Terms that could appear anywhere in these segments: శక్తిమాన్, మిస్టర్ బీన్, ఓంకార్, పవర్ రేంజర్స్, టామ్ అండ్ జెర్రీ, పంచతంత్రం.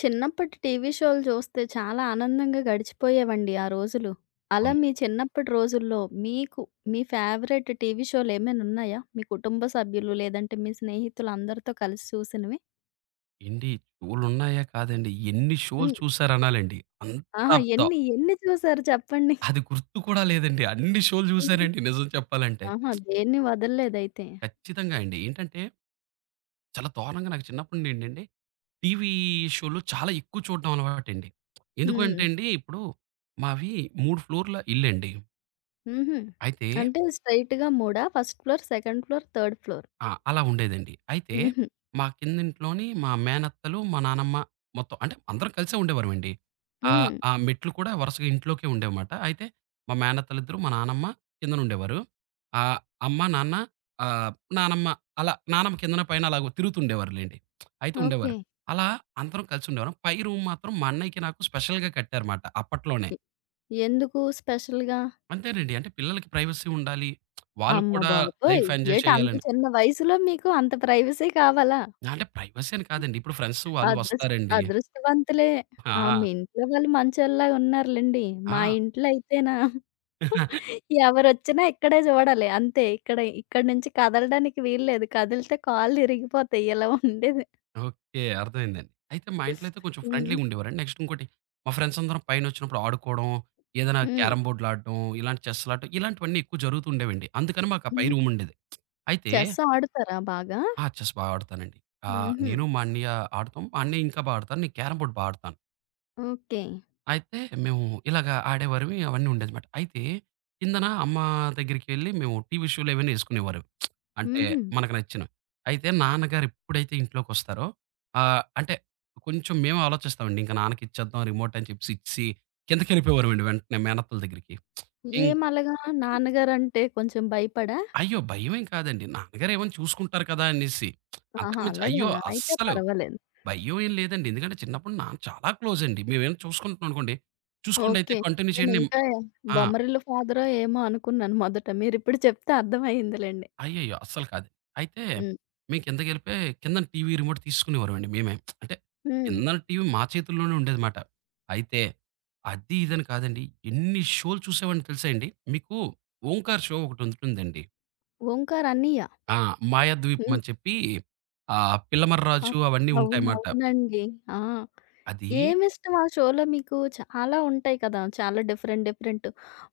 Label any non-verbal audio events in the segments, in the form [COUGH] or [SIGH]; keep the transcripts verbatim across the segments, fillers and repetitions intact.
చిన్నప్పటి TV షోలు చూస్తే చాలా ఆనందంగా గడిచిపోయేవండి ఆ రోజులు. అలా అవును. మీ చిన్నప్పటి రోజుల్లో మీకు మీ ఫేవరెట్ టీవీ షోలు ఏమైనా ఉన్నాయా? మీ కుటుంబ సభ్యులు లేదంటే మీ స్నేహితులు అందరితో కలిసి చూసినవి? ఏండి షోలున్నాయా? కాదండి. ఎన్ని షోలు హ్మ్. చూసారనాలండి. అంత ఆహా! ద ఎన్ని ఎన్ని చూసారు చెప్పండి? అది గుర్తు కూడా లేదండి. అన్ని షోలు హ్మ్. చూసానండి నిజం చెప్పాలంటే. ఆహా! దేన్ని వదలలేదైతే. ఖచ్చితంగా అండి. ఏంటంటే, చాలా దారుణంగా నాకు చిన్నప్పటి నుండి ఏంటంటే, టీవీ షోలు చాలా ఎక్కువ చూడడం అలవాటండి. ఎందుకు హ్మ్. అంటే అండి, ఇప్పుడు మావి మూడు ఫ్లోర్‌ల ఇల్లండి. హుహు. అయితే అంటే స్ట్రెయిట్‌గా మూడా? First floor, second floor, third floor. ఆ! అలా ఉండేదండి. అయితే హుహు. మా కిందింట్లోని మా మేనత్తలు, మా నానమ్మ మొత్తం అంటే అందరం కలిసే ఉండేవారమండి. ఆహ్, హ్మ్. ఆ మెట్లు కూడా వరుసగా ఇంట్లోకే ఉండేవిమాట. అయితే మా మేనత్తలిద్దరు, మా నానమ్మ కిందనుండేవారు. ఆహ్, అమ్మ, నాన్న ఆహ్, నానమ్మ అలా నానమ్మ కిందన, పైన అలాగ తిరుగుతుండేవారులెండి. అయితే ఉండేవారు. ఓకే. అలా అందరం కలిసుండేవారం. పై రూమ్ మాత్రం మా అన్నయ్యకి, నాకు స్పెషల్‌గా కట్టారుమాట అప్పట్లోనే. ఎ ఎందుకు స్పెషల్‌గా? అంతేనండి. అంటే పిల్లలకి ప్రైవసీ ఉండాలి. వాళ్ళు అమ్మ కూడా బాబోయ్! లైఫ్ ఎంజాయ్ ఏటి అంత చేయాలని. చిన్న వయసులో మీకు అంత ప్రైవసీ కావాలా? అంటే ప్రైవసీ అని కాదండి. ఇప్పుడు ఫ్రెండ్స్ వాళ్ళు అదృష్ వస్తారండి. అదృష్టవంతులే. ఆ! ఆ! మీ ఇంట్లో వాళ్ళు మంచోళ్ళలా ఉన్నారులెండి. మా ఆ! ఇంట్లో అయితేనా ఎవరొచ్చినా ఇక్కడే చూడాలి అంతే. ఇక్కడ ఇక్కడి నుంచి కదలడానికి వీల్లేదు. కదిలితే కాళ్ళు ఇరిగిపోతాయి. ఇలా ఉండేది. ఓకే. అర్థమైందండి. అయితే మా ఇంట్లో అయితే కొంచెం హ్మ్. ఫ్రెండ్లీగా ఉండేవారండి. నెక్స్ట్ ఇంకోటి మా ఫ్రెండ్స్ అందరం పైనొచ్చినప్పుడు ఆడుకోవడం, ఏదైనా హ్మ్. క్యారమ్ బోర్డ్‌లు ఆడడం, ఇలాంటి చెస్‌లు ఆడటం ఇలాంటివన్నీ ఎక్కువ జరుగుతూ ఉండేవండి. అందుకని మాకు ఆ పై హ్మ్. రూమ్ ఉండేది. అయితే చెస్ ఆడుతారా బాగా? ఆ! చెస్ బాగా ఆడతానండి. ఆహ్, హుహు. నేను మా అన్నయ్య ఆడతాం. మా అన్నయ్య ఇంకా బా ఆడతారు. నేను క్యారమ్ బోర్డ్ బా ఆడతాను. ఓకే. అయితే మేము ఇలాగ ఆడేవారివి అవన్నీ ఉండేదిమాట. అయితే కిందన అమ్మ దగ్గరికి వెళ్లి మేము టీవీ షోలు ఏవైనా యేసుకునేవారు. అంటే హుహు. మనకు నచ్చినవి. అయితే నాన్నగారు ఎప్పుడైతే ఇంట్లోకొస్తారో ఆహ్, అంటే కొంచెం మేము ఆలోచిస్తామండి. ఇంక నాన్నకిచ్చేద్దాం రిమోట్ అని చెప్పేసి ఇచ్చేసి కిందకెళ్ళిపోయేవారమండి వెంటనే మేనత్తల దగ్గరికి. ఇం ఏమలాగా నాన్నగారంటే కొంచెం భయపడా? అయ్యో! భయమేం కాదండి. నాన్నగారు ఏమన్నా చూసుకుంటారు కదా అనేసి. అంతకు ఆహా! మించి అయ్యో! అలాగానా? అయితే అస్సలు పర్వాలేదు. భయం ఏం లేదండి. ఎందుకంటే చిన్నప్పుడు నాన్న చాలా క్లోజ్ అండి. మేవేమైనా చూసుకుంటున్నాం అనుకోండి, చూసుకోండయితే ఓకే. కంటిన్యూ చేయండి. నేనింకా ఆ! బొమ్మరిల్లు ఫాదరో ఏమో అనుకున్నాను మొదట. మీరిప్పుడు చెప్తే అర్థమయిందిలెండి. అయ్యయ్యో! అస్సలు కాదు. అయితే హ్మ్. మేము కిందకెళ్ళిపోయి కిందన టీవీ రిమోట్ తీసుకునేవారమండి మేమే. అంటే హ్మ్. కిందన టీవీ మా చేతుల్లోనే ఉండేదిమాట. అయితే అది ఇదని కాదండి. ఎన్ని షోలు చూసేవాడినో తెలుసా అండి? మీకు 'ఓంకార్' షో ఒకటుంటుందండి. ఓంకార్ అన్నయ్య. ఆ! 'మాయాద్వీపం' హ్మ్. అని చెప్పి ఆహ్, అ 'పిల్లమర్రాజు' అవన్నీ అవును. ఉంటాయన్నమాట. అవునండి. ఆ! అది ఏమిష్టం ఆ షోలో మీకు? చాలా ఉంటాయి కదా! చాలా డిఫరెంట్ డిఫరెంట్.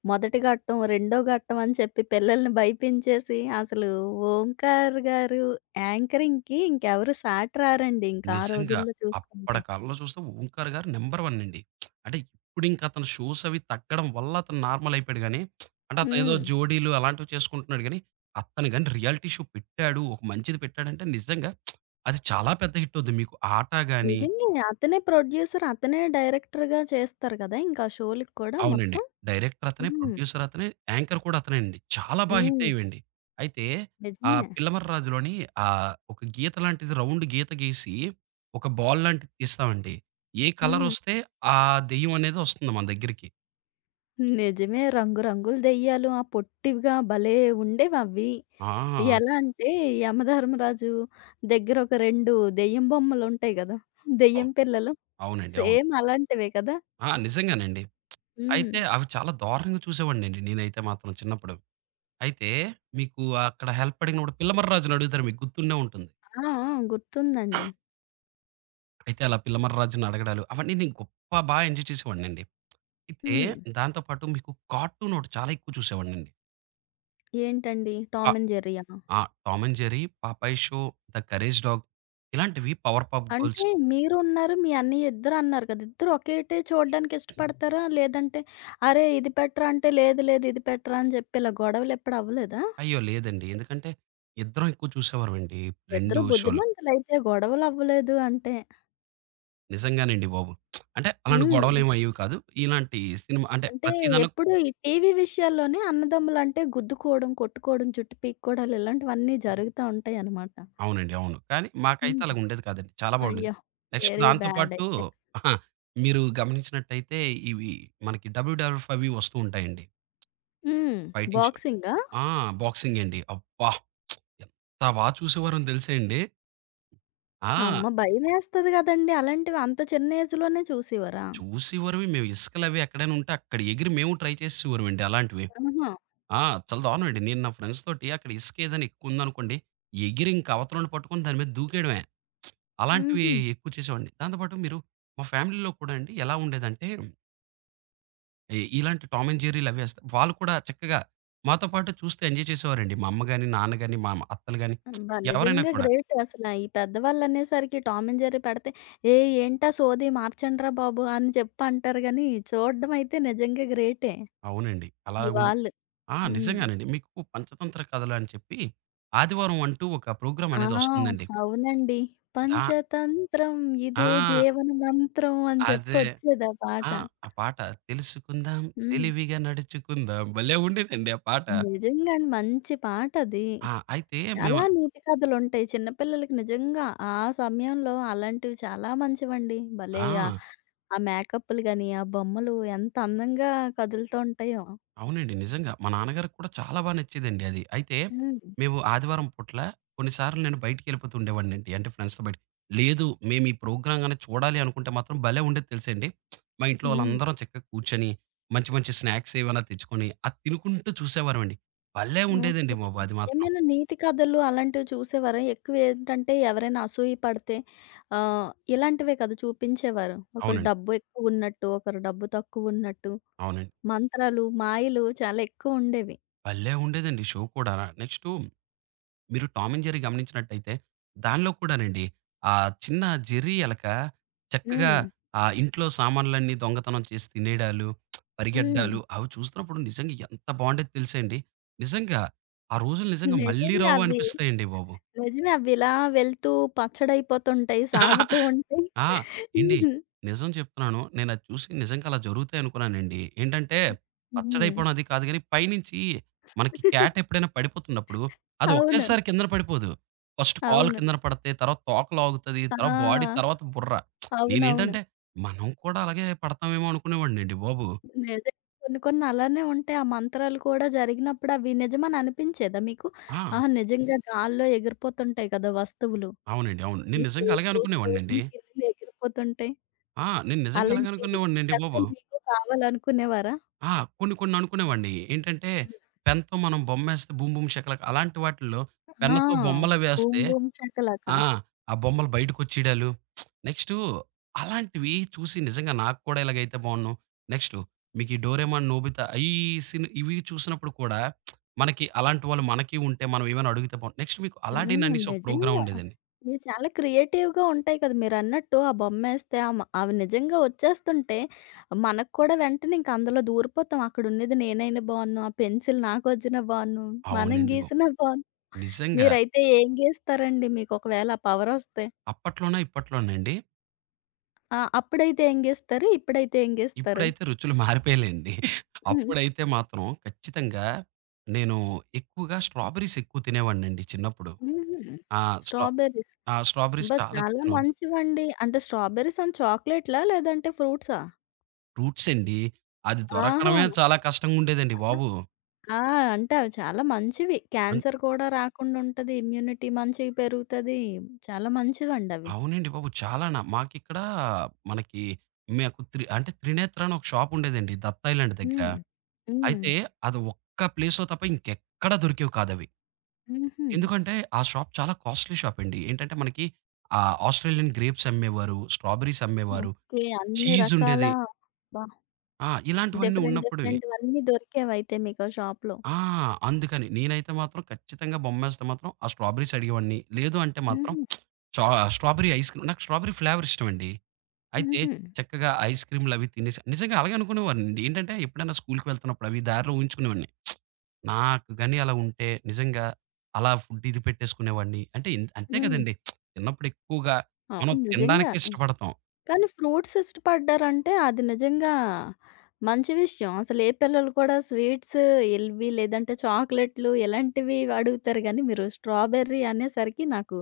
మొదటి ఘట్టం, రెండో ఘట్టం అని చెప్పి పిల్లల్ని భయపించేసి అసలు ఓంకార్ గారు యాంకరింగ్‌కి ఇంకెవరు సాటి రారండి ఇంకా ఆ నిజంగా. రోజుల్లో అప్పటి చూసుకుంటే. కాలంలో చూస్తే ఓంకార్ గారు నంబర్ వన్ అండి. అంటే ఇప్పుడు ఇంక అతను షోస్ అవి తగ్గడం వల్ల అతను నార్మల్ అయిపోయాడు గానీ, అంటే అతను ఏదో హ్మ్. జోడీలు అలాంటివి చేసుకుంటున్నాడు గానీ, అతను గాని రియాలిటీ షో పెట్టాడు, ఒక మంచిది పెట్టాడంటే నిజంగా అది చాలా పెద్ద హిట్ అవుద్ది. మీకు 'ఆట' గాని నిజంగే. అతనే ప్రొడ్యూసర్, అతనే డైరెక్టర్‌గా చేస్తారు గదా! ఇంకా ఆ షోలకి కూడా అవునండి. మొత్తం. డైరెక్టర్ అతనే, హ్మ్. ప్రొడ్యూసర్ అతనే, యాంకర్ కూడా అతనే అండి. చాలా బా హిట్ హ్మ్. అయ్యేవండి. అయితే ఆ నిజమే. 'పిల్లమర్రాజు'లోని ఆహ్, ఒక గీత లాంటిది రౌండ్ గీత గీసి, ఒక బాల్ లాంటిది తీస్తామండి. ఏ హ్మ్. కలరొస్తే ఆ దెయ్యం అనేదొస్తుంది మన దగ్గరికి. నిజమే. రంగు రంగుల దెయ్యాలు ఆ పొట్టివిగా భలే ఉండేవవి. ఆ! ఎలా అంటే యమధర్మరాజు దగ్గర ఒక రెండు దెయ్యం బొమ్మలుంటాయి గదా! దెయ్యం అవును. పిల్లలు. అవునండి. అవును. సేమ్ అలాంటివే కదా! ఆ! నిజంగానండి. హ్మ్. అయితే అవి చాలా దారుణంగా చూసేవాడినండి నేనైతే మాత్రం చిన్నప్పుడు. అయితే మీకు అక్కడ హెల్ప్ అడిగినప్పుడు 'పిల్లమర్రాజు'ని అడుగుతారు మీకు గుర్తుండే ఉంటుంది. ఆ! ఆ! గుర్తుందండి. అయితే అలా 'పిల్లమర్రాజు'ని అడగడాలు అవన్నీ నేను గొప్ప బా ఎంజాయ్ చేసేవాడినండి. అయితే హ్మ్. దాంతో పాటు మీకు కార్టూన్ ఒకటి చాలా ఎక్కువ చూసేవాడినండి. ఏంటండి? టామ్ ఆహ్, అండ్ జెర్రీయా? ఆ 'టామ్ అండ్ జెర్రీ', 'Popeye show', 'the Courage dog' ఇలాంటివి 'పవర్ పఫ్ అంటే గర్ల్స్' మీరు ఉన్నారు. మీ అన్నయ్య ఇద్దరు అన్నారు కదా! ఇద్దరు ఒకేటే చూడడానికి ఇష్టపడతారా? లేదంటే అరే! ఇది పెట్టరా అంటే లేదు లేదు ఇది పెట్టరా అని చెప్పి ఇలా గొడవలు ఎప్పుడు అవ్వలేదా? అయ్యో! లేదండి. ఎందుకంటే ఇద్దరం ఎక్కువ చూసేవారమండి రెండు ఇద్దరు షోలు. బుద్ధిమంతులైతే గొడవలు అవ్వలేదు అంటే నిజంగానండి బాబు. అంటే అలాంటి హ్మ్. గొడవలేమి అయ్యేవి కాదు. ఇలాంటి సినిమా అంటే అంటే ప్రతి దానిలో ఎప్పుడు ఈ టీవీ విషయాల్లోనే అన్నదమ్ములంటే గుద్దుకోవడం, కొట్టుకోవడం, జుట్టు పీక్కోడాలు ఇలాంటివన్నీ జరుగుతా ఉంటాయన్నమాట. అవునండి. అవును. కానీ మాకైతే హ్మ్. అలాగ ఉండేది కాదండి. చాలా బాగుండేది. అయ్యో! నెక్స్ట్ వెరీ దాంతో బ్యాడ్ పాటు అయితే. అహా! మీరు గమనించినట్టయితే ఇవి మనకి డబ్ల్యూడబ్ల్యూఎఫ్ అవి వస్తూ ఉంటాయండి. హ్మ్. ఫైటింగ్ షోలు. బాక్సింగా? ఆ! బాక్సింగండి. అబ్బా! ఎంత బా చూసేవారం తెలుసా అండి. ఆ! అమ్మ! భయమేస్తది గదండీ! అలాంటివి అంత చిన్న ఏజ్‌లోనే చూసేవారా? చూసేవారమే. మేము ఇసుకలవి ఎక్కడైనా ఉంటే అక్కడ ఎగిరి మేము ట్రై చేసేసేవారమండి అలాంటివి. ఆహా! ఆ! చాలా దారుణం అండి. నేను నా ఫ్రెండ్స్ తోటి అక్కడ ఇసుక ఏదైనా ఎక్కువుందనుకోండి, ఎగిరి ఇంక అవతలోడిని పట్టుకొని దాని మీద దూకేయడమే. అలాంటివి హుహు. ఎక్కువ చేసేవాడిని. దాంతో పాటు మీరు మా ఫ్యామిలీలో కూడా అండి ఎలా ఉండేదంటే, ఇ ఇలాంటి టామ్ అండ్ జెర్రీలవి ఏస్తా వాళ్ళు కూడా చక్కగా మాతో పాటు చూస్తూ ఎంజాయ్ చేసేవారండి. మా అమ్మ గాని, నాన్న గాని, మా అత్తలు గాని అబ్బా! ఎవరైనా నిజంగా కూడా. గ్రేట్ అసలా. ఈ పెద్దవాళ్ళనేసరికి టామ్ అండ్ జెర్రీ పెడితే, "ఏయ్! ఏంటా సోది మార్చండ్రా బాబు" అని చెప్పి అంటారు గానీ, చూడడం అయితే నిజంగా గ్రేటే అవునండి. అలా మీ ఉం వాళ్ళు. ఆ! హ్మ్. నిజంగానండి. మీకు పంచతంత్ర కథలు అని చెప్పి, ఆదివారం అంటూ ఒక ప్రోగ్రామ్ ఆ! అనేది వస్తుందండి. అవునండి. దా పంచతంత్రం ఇదే ఆ! జీవన మంత్రం అని చెప్పి అదే. వచ్చేది ఆ పాట. ఆ! ఆ పాట తెలుసుకుందాం, హ్మ్. తెలివిగా నడుచుకుందాం భలే ఉండేదండి ఆ పాట. నిజంగా అండి మంచి పాటది. ఆ! అయితే మేము చాలా నీతి కథలుంటాయి. చిన్న పిల్లలకి నిజంగా ఆ సమయంలో అలాంటివి చాలా మంచివండి. భలే! ఆ! ఆహ్, ఆ మేకప్పులు గాని, ఆ బొమ్మలు ఎంత అందంగా కదులుతూ ఉంటాయో. అవునండి. నిజంగా. మా నాన్నగారికి కూడా చాలా బా నచ్చేదండి అది. అయితే హ్మ్. మేము ఆదివారం పూట్ల కొన్నిసార్లు నేను బయటికెళ్ళిపోతూ ఉండేవాడినండి. అంటే ఫ్రెండ్స్‌తో బయట. లేదు మేము ఈ ప్రోగ్రామ్ గాని చూడాలి అనుకుంటే మాత్రం భలే ఉండేది తెలుసాండి. మా ఇంట్లో హ్మ్. వాళ్ళందరం చక్కగా కూర్చొని మంచి మంచి స్నాక్స్ ఏవైనా తెచ్చుకొని అది తినుకుంటూ చూసేవారమండి. భలే ఉండేదండి ఓకే. బాబు అది మాత్రం. ఏమైనా నీతి కథలు అలాంటివి చూసేవారా? ఎక్కువేంటంటే ఎవరైనా అసూయ పడితే ఆహ్, ఇలాంటివే కదా చూపించేవారు. ఒకళ్ళు అవునండి. డబ్బు ఎక్కువున్నట్టు, ఒకరు డబ్బు తక్కువున్నట్టు, అవునండి. మంత్రాలు, మాయలు చాలా ఎక్కువుండేవి. భలే ఉండేదండి షో కూడా. నెక్స్టు మీరు 'టామ్ అండ్ జెర్రీ' గమనించినట్టయితే దానిలో కూడానండి, ఆ చిన్న జెర్రీ ఎలక చక్కగా హ్మ్. ఆహ్, ఇంట్లో సామాన్లన్నీ దొంగతనం చేసి తినేయడాలు, హ్మ్. పరిగెడ్డాలు అవి చూస్తున్నప్పుడు నిజంగా ఎంత బావుండేది తెలుసా అండి? నిజంగా ఆ రోజులు నిజంగా మళ్ళీ నిజంగా రావు అవి అనిపిస్తాయండి బాబు. నిజమే. అవిలా వెళ్తూ పచ్చడైపోతుంటాయి. సాగుతూ ఉంటాయి. ఆ! ఏండి హుహు. నిజం చెప్తున్నాను. నేనది చూసి నిజంగా అలా జరుగుతాయనుకున్నానండి. ఏంటంటే, హ్మ్. పచ్చడయిపోవడం అది కాదు గానీ, పైనుంచి మనకి క్యాట్ ఎప్పుడైనా పడిపోతున్నప్పుడు, అది అవును. ఒకేసారి కిందన పడిపోదు. ఫస్ట్ కాళ్ళు అవును. కిందన పడతాయి. తర్వాత తోక లాగుతది. తర్వాత బాడీ, ఆ! తర్వాత బుర్ర. అవునవును. నేనేంటంటే, మనం కూడా అలాగే పడతామేమో అనుకునేవాడినండి బాబు. నిజం. కొన్ని కొన్ని అలానే ఉంటాయి. ఆ మంత్రాలు కూడా జరిగినప్పుడు అవి నిజమని అనిపించేదా మీకు? ఆ! ఆహా! నిజంగా గాల్లో ఎగిరిపోతుంటాయి కదా! వస్తువులు. అవునండి. అవును. నేను ఈ నిజంగా అలాగే ప్లేట్లు, అనుకునేవాడినండి. స్పూన్లు, గిన్నెలు ఎగిరిపోతుంటాయి. ఆ! నేను నిజంగా అలాగే అలాంటి [LAUGHS] అనుకునేవాడినండి బాబు. శక్తులు మీకు కావాలనుకునేవారా? ఆ! కొన్ని కొన్ని అనుకునేవాడిని. ఏంటంటే, పెన్‌తో మనం బొమ్మేస్తే బూమ్ బూమ్ షకలక అలాంటి వాటిల్లో ఆ! పెన్నుతో బూమ్ బొమ్మలవేస్తే బూమ్ షకలక. ఆ! ఆ బొమ్మలు బయటకొచ్చేయడాలు. నెక్స్టు అలాంటివి చూసి నిజంగా నాకు కూడా ఇలాగైతే బావున్ను. నెక్స్టు మీకీ 'డోరేమాన్', 'నోబితా' ఈ సిన్ ఇవి చూసినప్పుడు కూడా మనకి అలాంటి వాళ్ళు మనకి ఉంటే మనం ఏమైనా అడిగితే బావుండు. నెక్స్ట్ మీకు 'అలడిన్' హ్మ్. అనేసి ఒక ప్రోగ్రామ్ నిజంగా. ఉండేదండి. ఇవి చాలా క్రియేటివ్‌గా ఉంటాయి కదా! మీరన్నట్టు ఆ బొమ్మేస్తే ఆమ అవి నిజంగా వచ్చేస్తుంటే మనకు కూడా వెంటనే ఇంక అందులో దూరిపోతాం. అక్కడున్నది నేనైనా బావున్ను, ఆ పెన్సిల్ నాకొచ్చినా బావున్ను, మనం అవునండి బాబు! గీసినా బావున్ను. నిజంగా మీరైతే ఏం గీస్తారండి మీకొకవేళ ఆ పవరొస్తే? అప్పట్లోనా? ఇప్పట్లోనండి? ఆ! అప్పుడైతే ఏం గీస్తారు? ఇప్పుడైతే ఏం గీస్తారు? ఇప్పుడైతే రుచులు మారిపోయాయిలెండి. హ్మ్. అప్పుడైతే మాత్రం ఖచ్చితంగా నేను ఎక్కువగా స్ట్రాబెర్రీస్ ఎక్కువ తినేవాడినండి చిన్నప్పుడు. హుహు. ఆ! Straw strawberries. ఆ! స్ట్రాబెర్రీస్ అబ్బా! చాలా ఎక్కువ చాలా తినేవాడిని. మంచివండి. అంటే స్ట్రాబెర్రీస్ అండ్ చాక్లేట్‌లా? లేదంటే ఫ్రూట్సా? ఫ్రూట్స్ అండి. అది ఆహా! దొరకడమే చాలా కష్టంగా ఉండేదండి బాబు. ఆ! అంటే అవి చాలా మంచివి. అన్ క్యాన్సర్ కూడా రాకుండుంటది. ఇమ్యూనిటీ మంచిగ పెరుగుతది. చాలా మంచివండవి. అవునండి బాబు. చాలానా మాకిక్కడ మనకి మాకు త్రి అంటే త్రినేత్ర అని ఒక షాప్ ఉండేదండి దత్తా ఐలాండ్ దగ్గర. హ్మ్. హ్మ్. అయితే అది ఒక్క ప్లేస్‌లో తప్ప ఇంకెక్కడా దొరికేవి కాదవి. హుహు. ఎందుకంటే ఆ షాప్ చాలా కాస్ట్‌లీ షాప్ అండి. ఏంటంటే మనకి ఆహ్, ఆస్ట్రేలియన్ గ్రేప్స్ అమ్మేవారు, స్ట్రాబెర్రీస్ అమ్మేవారు, ఓకే. అన్ని చీజ్ రకాల ఉండేది. అబ్బా! ఆ! ఇలాంటివన్నీ డిఫరెంట్ ఉన్నప్పుడువి డిఫరెంట్‌వన్నీ దొరికేవయితే మీకా షాప్‌లో. ఆ! అందుకని నేనైతే మాత్రం ఖచ్చితంగా బొమ్మేస్తే మాత్రం ఆ స్ట్రాబెర్రీస్ అడిగేవాడిని. లేదు అంటే మాత్రం హుహు. చా స్ట్రాబెర్రీ ఐస్ క్రీమ్ నాకు స్ట్రాబెర్రీ ఫ్లేవర్ ఇష్టమండి. అయితే హుహు. చక్కగా ఐస్ క్రీమ్‌లవి తినేసి నిజంగా అలాగే అనుకునేవాడినండి. ఏంటంటే ఎప్పుడైనా స్కూల్‌కి వెళ్తున్నప్పుడు అవి దారిలో ఊహించుకునేవాడిని. నాకు గాని అలా ఉంటే నిజంగా అలా ఫుడ్ ఇది పెట్టేసుకునేవాడిని. అంటే ఇన్ అంతే హ్మ్. కదండీ! చిన్నప్పుడు ఎక్కువగా మనం అవును. నిజంగా. తినడానికే ఇష్టపడతాం. కానీ ఫ్రూట్స్ ఇష్టపడ్డారంటే అది నిజంగా మంచి విషయం. అసలు ఏ పిల్లలు కూడా స్వీట్స్ ఇవి లేదంటే చాక్లెట్‌లు ఇలాంటివి అడుగుతారు గానీ, మీరు స్ట్రాబెర్రీ అనేసరికి నాకు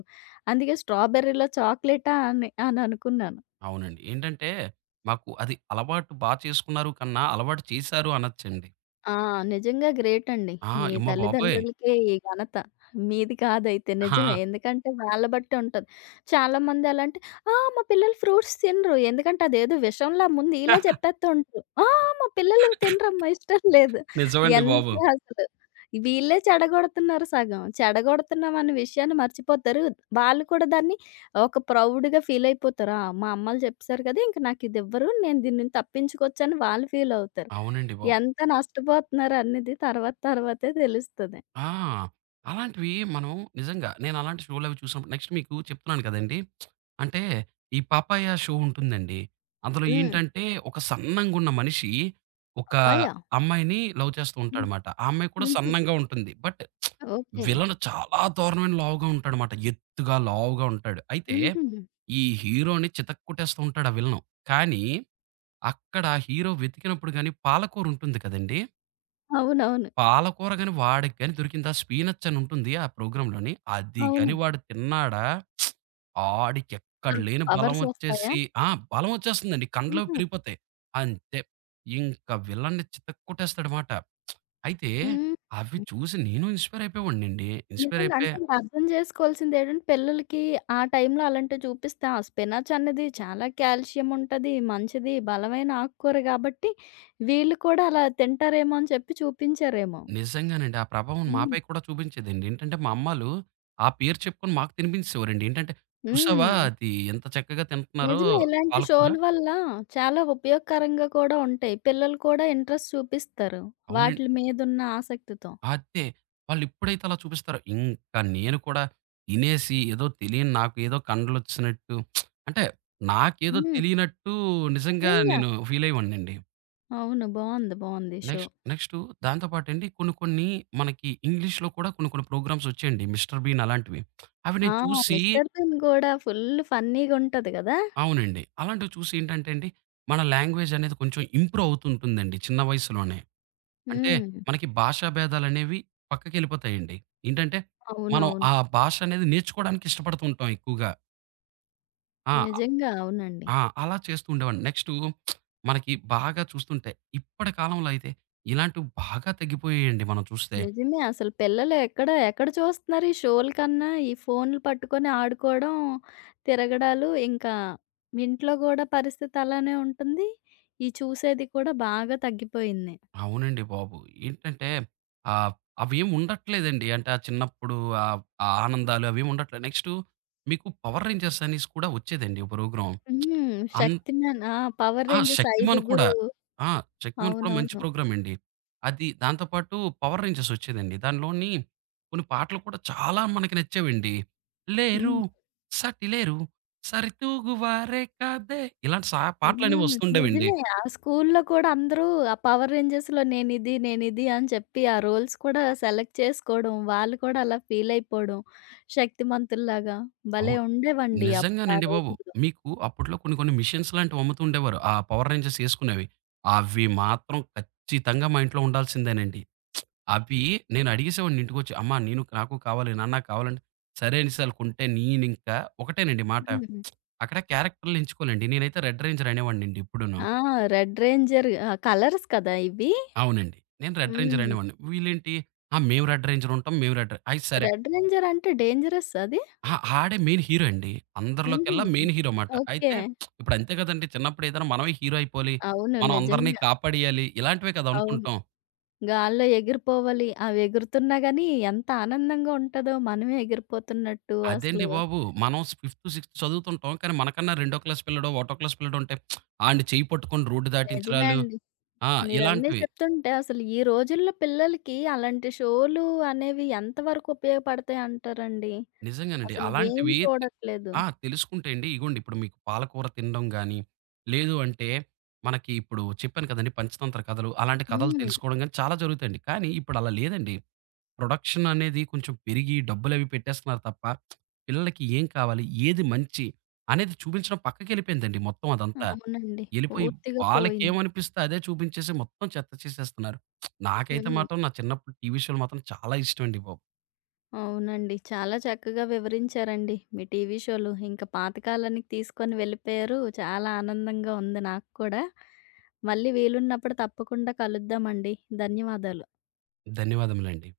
అందుకే స్ట్రాబెర్రీలో చాక్లెటా అని అని అనుకున్నాను. అవునండి. ఏంటంటే మాకు అది అలవాటు బా చేసుకున్నారు కన్నా అలవాటు చేశారు అనొచ్చండి. ఆ! నిజంగా గ్రేటండి. ఆ! మీ ఎమ్మ బాబోయ్! తల్లిదండ్రులకే ఈ ఘనత. మీది కాదైతే నిజమే. ఆ! ఎందుకంటే వాళ్ళ బట్టి ఉంటది. చాలామంది ఎలా అంటే, "ఆ! మా పిల్లలు ఫ్రూట్స్ తినరు. ఎందుకంటే అదేదో విషంలా ముందు ఈళ్ళే [LAUGHS] చెప్పేస్తూ ఉంటారు. ఆ! మా పిల్లలు తినరమ్మా ఇష్టం లేదు." నిజమండి బాబు. ఎంత అసలు వీళ్ళే చెడగొడుతున్నారు సగం. చెడగొడుతున్నాం అనే విషయాన్ని మర్చిపోతారు. వాళ్ళు కూడా దాన్ని ఒక ప్రౌడ్‌గా ఫీల్ అయిపోతారు. ఆ! మా అమ్మలు చెప్పేసారు కదా! ఇంక నాకిదివ్వరు. నేను దీన్ని తప్పించుకోవచ్చని వాళ్ళు ఫీల్ అవుతారు. అవునండి బాబు. ఎంత నష్టపోతున్నారు అనేది తర్వాత తర్వాతే తెలుస్తది. ఆ! అలాంటివి మనం నిజంగా నేను అలాంటి షోలవి చూసినప్పుడు నెక్స్ట్ మీకు చెప్తున్నాను కదండీ! అంటే ఈ 'పాపాయ' షో ఉంటుందండి. అందులో హ్మ్. ఏంటంటే ఒక సన్నంగున్న మనిషి ఒక పపాయా? అమ్మాయిని లవ్ చేస్తూ హ్మ్. ఉంటాడమాట. ఆ అమ్మాయి కూడా హుహు. సన్నంగా ఉంటుంది. But okay. విలన్ చాలా దారుణమైన లావుగా ఉంటాడమాట. ఎత్తుగా, లావుగా ఉంటాడు. అయితే హుహు. ఈ హీరోని చితక కొట్టేస్తూ ఉంటాడు ఆ విలను. కానీ అక్కడ హీరో వెతికినప్పుడు గాని పాలకూర ఉంటుంది కదండీ! అవునవును. పాలకూర గాని వాడికి గాని దొరికిందా స్పీనచ్ అని ఉంటుంది ఆ ప్రోగ్రామ్‌లోని. అది అవునా? గాని వాడు తిన్నాడా ఆడికి ఎక్కడ ఆ! లేని పవర్సొస్తాయా? బలమొచ్చేసి ఆ! బలమొచ్చేస్తుందండి. కండలు హుహు. పెరిగిపోతాయి. అంతే. ఇంక విలన్ని చితక్కొట్టేస్తాడు మాట. అయితే హ్మ్. అవి హ్మ్. చూసి నేను ఇన్‌స్పైర్ అయిపోయేవాడినండి. ఇన్‌స్పైర్ నిజంగా. అయిపోయి అంటే మీరు అర్థం చేసుకోవాల్సింది ఏంటంటే పిల్లలకి ఆ టైంలో అలాంటివి చూపిస్తే ఆ స్పినాచ్ అనేది చాలా కాల్షియం ఉంటది. మంచిది. బలమైన ఆకుకూర కాబట్టి వీళ్ళు కూడా అలా తింటారేమో అని చెప్పి చూపించారేమో. నిజంగానండి. ఆ ప్రభావం హ్మ్. మాపై కూడా చూపించేదండి. ఏంటంటే మా అమ్మలు ఆ పేరు చెప్పుకొని మాకు తినిపించేసేవారండి. ఏంటంటే, "చూసావా హ్మ్. అది ఎంత చక్కగా తింటున్నారో నిజమే. ఇలాంటి పాలకూర". షోల వల్ల చాలా ఉపయోగకరంగా కూడా ఉంటాయి. పిల్లలు కూడా ఇంట్రెస్ట్ చూపిస్తారు. అవునం వాటిల మీదున్న ఆసక్తితో. అదే. వాళ్ళిప్పుడైతే అలా చూపిస్తారో, ఇంకా నేను కూడా తినేసి ఏదో తెలియని నాకు ఏదో కండలొచ్చినట్టు అంటే నాకేదో హ్మ్. తెలియనట్టు నిజంగా నిజంగా. నేను ఫీల్ అయ్యేవాడినండి. అవును. బావుంది. బావుంది ఈ షో. నెక్స్ట్ నెక్స్టు దాంతో పాటండి కొన్ని కొన్ని మనకి ఇంగ్లీష్‌లో కూడా కొన్ని కొన్ని ప్రోగ్రామ్స్ వచ్చాయండి. 'మిస్టర్ బీన్' అలాంటివి. అవి ఆ! నేను చూసి 'మిస్టర్ బీన్' కూడా ఫుల్ ఫన్నీ‌గుంటది గదా! అవునండి. అలాంటివి చూసి ఏంటంటే అండి, మన లాంగ్వేజ్ అనేది కొంచెం ఇంప్రూవ్ అవుతుంటుందండి చిన్న వయసులోనే. అంటే హ్మ్. మనకి భాషా భేదాలనేవి పక్కకెళ్ళిపోతాయండి. ఏంటంటే, మనం అవునవును. ఆ భాష అనేది నేర్చుకోవడానికి ఇష్టపడుతూ ఉంటాం ఎక్కువగా. ఆ! నిజంగా. అవునండి. ఆ! అలా చేస్తూ ఉండేవాడిని. నెక్స్టు మనకి బాగా చూస్తుంటే, ఇప్పటి కాలంలో అయితే ఇలాంటివి బాగా తగ్గిపోయాయండి మనం చూస్తే. నిజమే. అసలు పిల్లలు ఎక్కడ, ఎక్కడ చూస్తున్నారు ఈ షోల కన్నా, ఈ ఫోన్‌లు పట్టుకొని ఆడుకోవడం, తిరగడాలు, ఇంకా ఇంట్లో గూడా పరిస్థితి అలానే ఉంటుంది. ఈ చూసేది కూడా బాగా తగ్గిపోయింది. అవునండి బాబు! ఏంటంటే, ఆహ్, అవేం ఉండట్లేదండి. అంటే, ఆ చిన్నప్పుడు ఆహ్, ఆ ఆనందాలు అవేం ఉండట్లేదు. నెక్స్టు మీకు 'పవర్ రేంజర్స్' అనేసి కూడా వచ్చేదండి ఓ ప్రోగ్రామ్. హ్మ్. అంద్ 'శక్తిమాన్' ఆ! 'పవర్ ఆ! రేంజర్స్' 'శక్తిమాన్' ఐదుగురు కూడా. ఆ! 'శక్తిమాన్' కూడా మంచి అవునవును. ప్రోగ్రామ్ అండి. అది దాంతో పాటు 'పవర్ రేంజర్స్' వచ్చేదండి. దానిలోని కొన్ని పాటలు కూడా చాలా మనకి నచ్చేవండి. 'లేరు హ్మ్. సాటి లేరు సరితూగువారే కాదే' ఇలాంటి సా పాటలనేవి హ్మ్. వస్తుండేవండి. నిజమే. ఆ స్కూల్లో కూడా అందరూ ఆ పవర్ రేంజర్స్‌లో నేనిది, నేనిది అని చెప్పి ఆ రోల్స్ కూడా సెలెక్ట్ చేసుకోవడం, వాళ్ళు కూడా అలా ఫీల్ అయిపోవడం శక్తిమంతుల్లాగా. భలే అవును. ఉండేవండి అప్పుడు ఆ నిజంగానండి బాబు. రోజుల్లో. మీకు అప్పట్లో కొన్ని కొన్ని మిషన్స్ లాంటివి అమ్ముతూ ఉండేవారు. ఆ 'పవర్ రేంజర్స్' ఏసుకునేవి. అవి మాత్రం ఖచ్చితంగా మా ఇంట్లో ఉండాల్సిందేనండి. అవి నేను అడిగేసేవాడిని ఇంటికొచ్చి. అమ్మా! నేను నాకు కావాలి, నాన్న కావాలంటే, సరే అనేసి ఆళ్ళు కొంటే నేనింకా ఒకటేనండి మాట. హ్మ్. అక్కడ క్యారెక్టర్‌లు ఎంచుకోలేండి. నేనైతే రెడ్ రేంజర్ అనేవాడినండి ఇప్పుడును. ఆ! రెడ్ రేంజర్ ఆహ్, కలర్స్ కదా ఇవి. అవునండి. నేను రెడ్ రేంజర్ హ్మ్. అనేవాడిని. వీళ్ళేంటి, ఆ! మేము రెడ్ రేంజర్ ఉంటాం. మేము రెడ్ అయి సరే. రెడ్ రేంజర్ అంటే డేంజరస్సా అది? అహా! ఆడే మెయిన్ హీరో అండి. హుహు. అందరిలోకెల్లా మెయిన్ హీరో మాట. ఓకే. అయితే ఇప్పుడు అంతే కదండీ! చిన్నప్పుడు ఏదైనా మనమే హీరో అయిపోవాలి. అవును. మనం అందరిని నిజంగా. కాపాడేయాలి. ఇలాంటివే కదా! అవును. అనుకుంటాం. గాల్లో ఎగిరిపోవాలి. అవి ఎగురుతున్నా గాని ఎంత ఆనందంగా ఉంటదో మనమే ఎగిరిపోతున్నట్టు అసలు అదేండి బాబు! మనం ఫిఫ్త్, సిక్స్త్ చదువుతుంటాం. కానీ మనకన్నా రెండో క్లాస్ పిల్లాడో, ఒకటో క్లాస్ పిల్లాడో ఉంటే ఆడిని చెయ్యి పట్టుకొని రోడ్డు నిజమే దాటించడాలు అండి. ఆ! మీరన్నీ ఇలాంటివి. చెప్తుంటే అసలు ఈ రోజుల్లో పిల్లలకి అలాంటి షోలు అనేవి ఎంతవరకు ఉపయోగపడతాయి అంటారండి? నిజంగానండి. అసలు ఏం అలాంటివి చూడట్లేదు. ఆ! తెలుసుకుంటే అండి ఇగోండి ఇప్పుడు మీకు పాలకూర తినడం గాని, లేదు అంటే మనకి ఇప్పుడు చెప్పాను కదండీ పంచతంత్ర కథలు, అలాంటి కథలు హ్మ్. తెలుసుకోవడం గాని చాలా జరుగుతాయండి. కానీ ఇప్పుడు అలా లేదండి. ప్రొడక్షన్ అనేది కొంచెం పెరిగి డబ్బులవి పెట్టేస్తున్నారు తప్ప, పిల్లలకి ఏం కావాలి? ఏది మంచి? అనేది చూపించడం పక్కకెళ్ళిపోయిందండి మొత్తం అదంతా. అవునండి. ఎళ్ళిపోయి పూర్తిగా పోయింది. వాళ్ళకేమనిపిస్తే అదే చూపించేసి మొత్తం చెత్త చేసేస్తున్నారు. నాకైతే హ్మ్. మాత్రం నా చిన్నప్పుడు టీవీ షోలు మాత్రం చాలా ఇష్టమండి బాబు. అవునండి. చాలా చక్కగా వివరించారండి మీ టీవీ షోలు. ఇంకా పాత కాలానికి తీసుకొని వెళ్ళిపోయారు. చాలా ఆనందంగా ఉంది నాకు కూడా. మళ్ళీ వీలున్నప్పుడు తప్పకుండా కలుద్దామండి. ధన్యవాదాలు. ధన్యవాదములండి.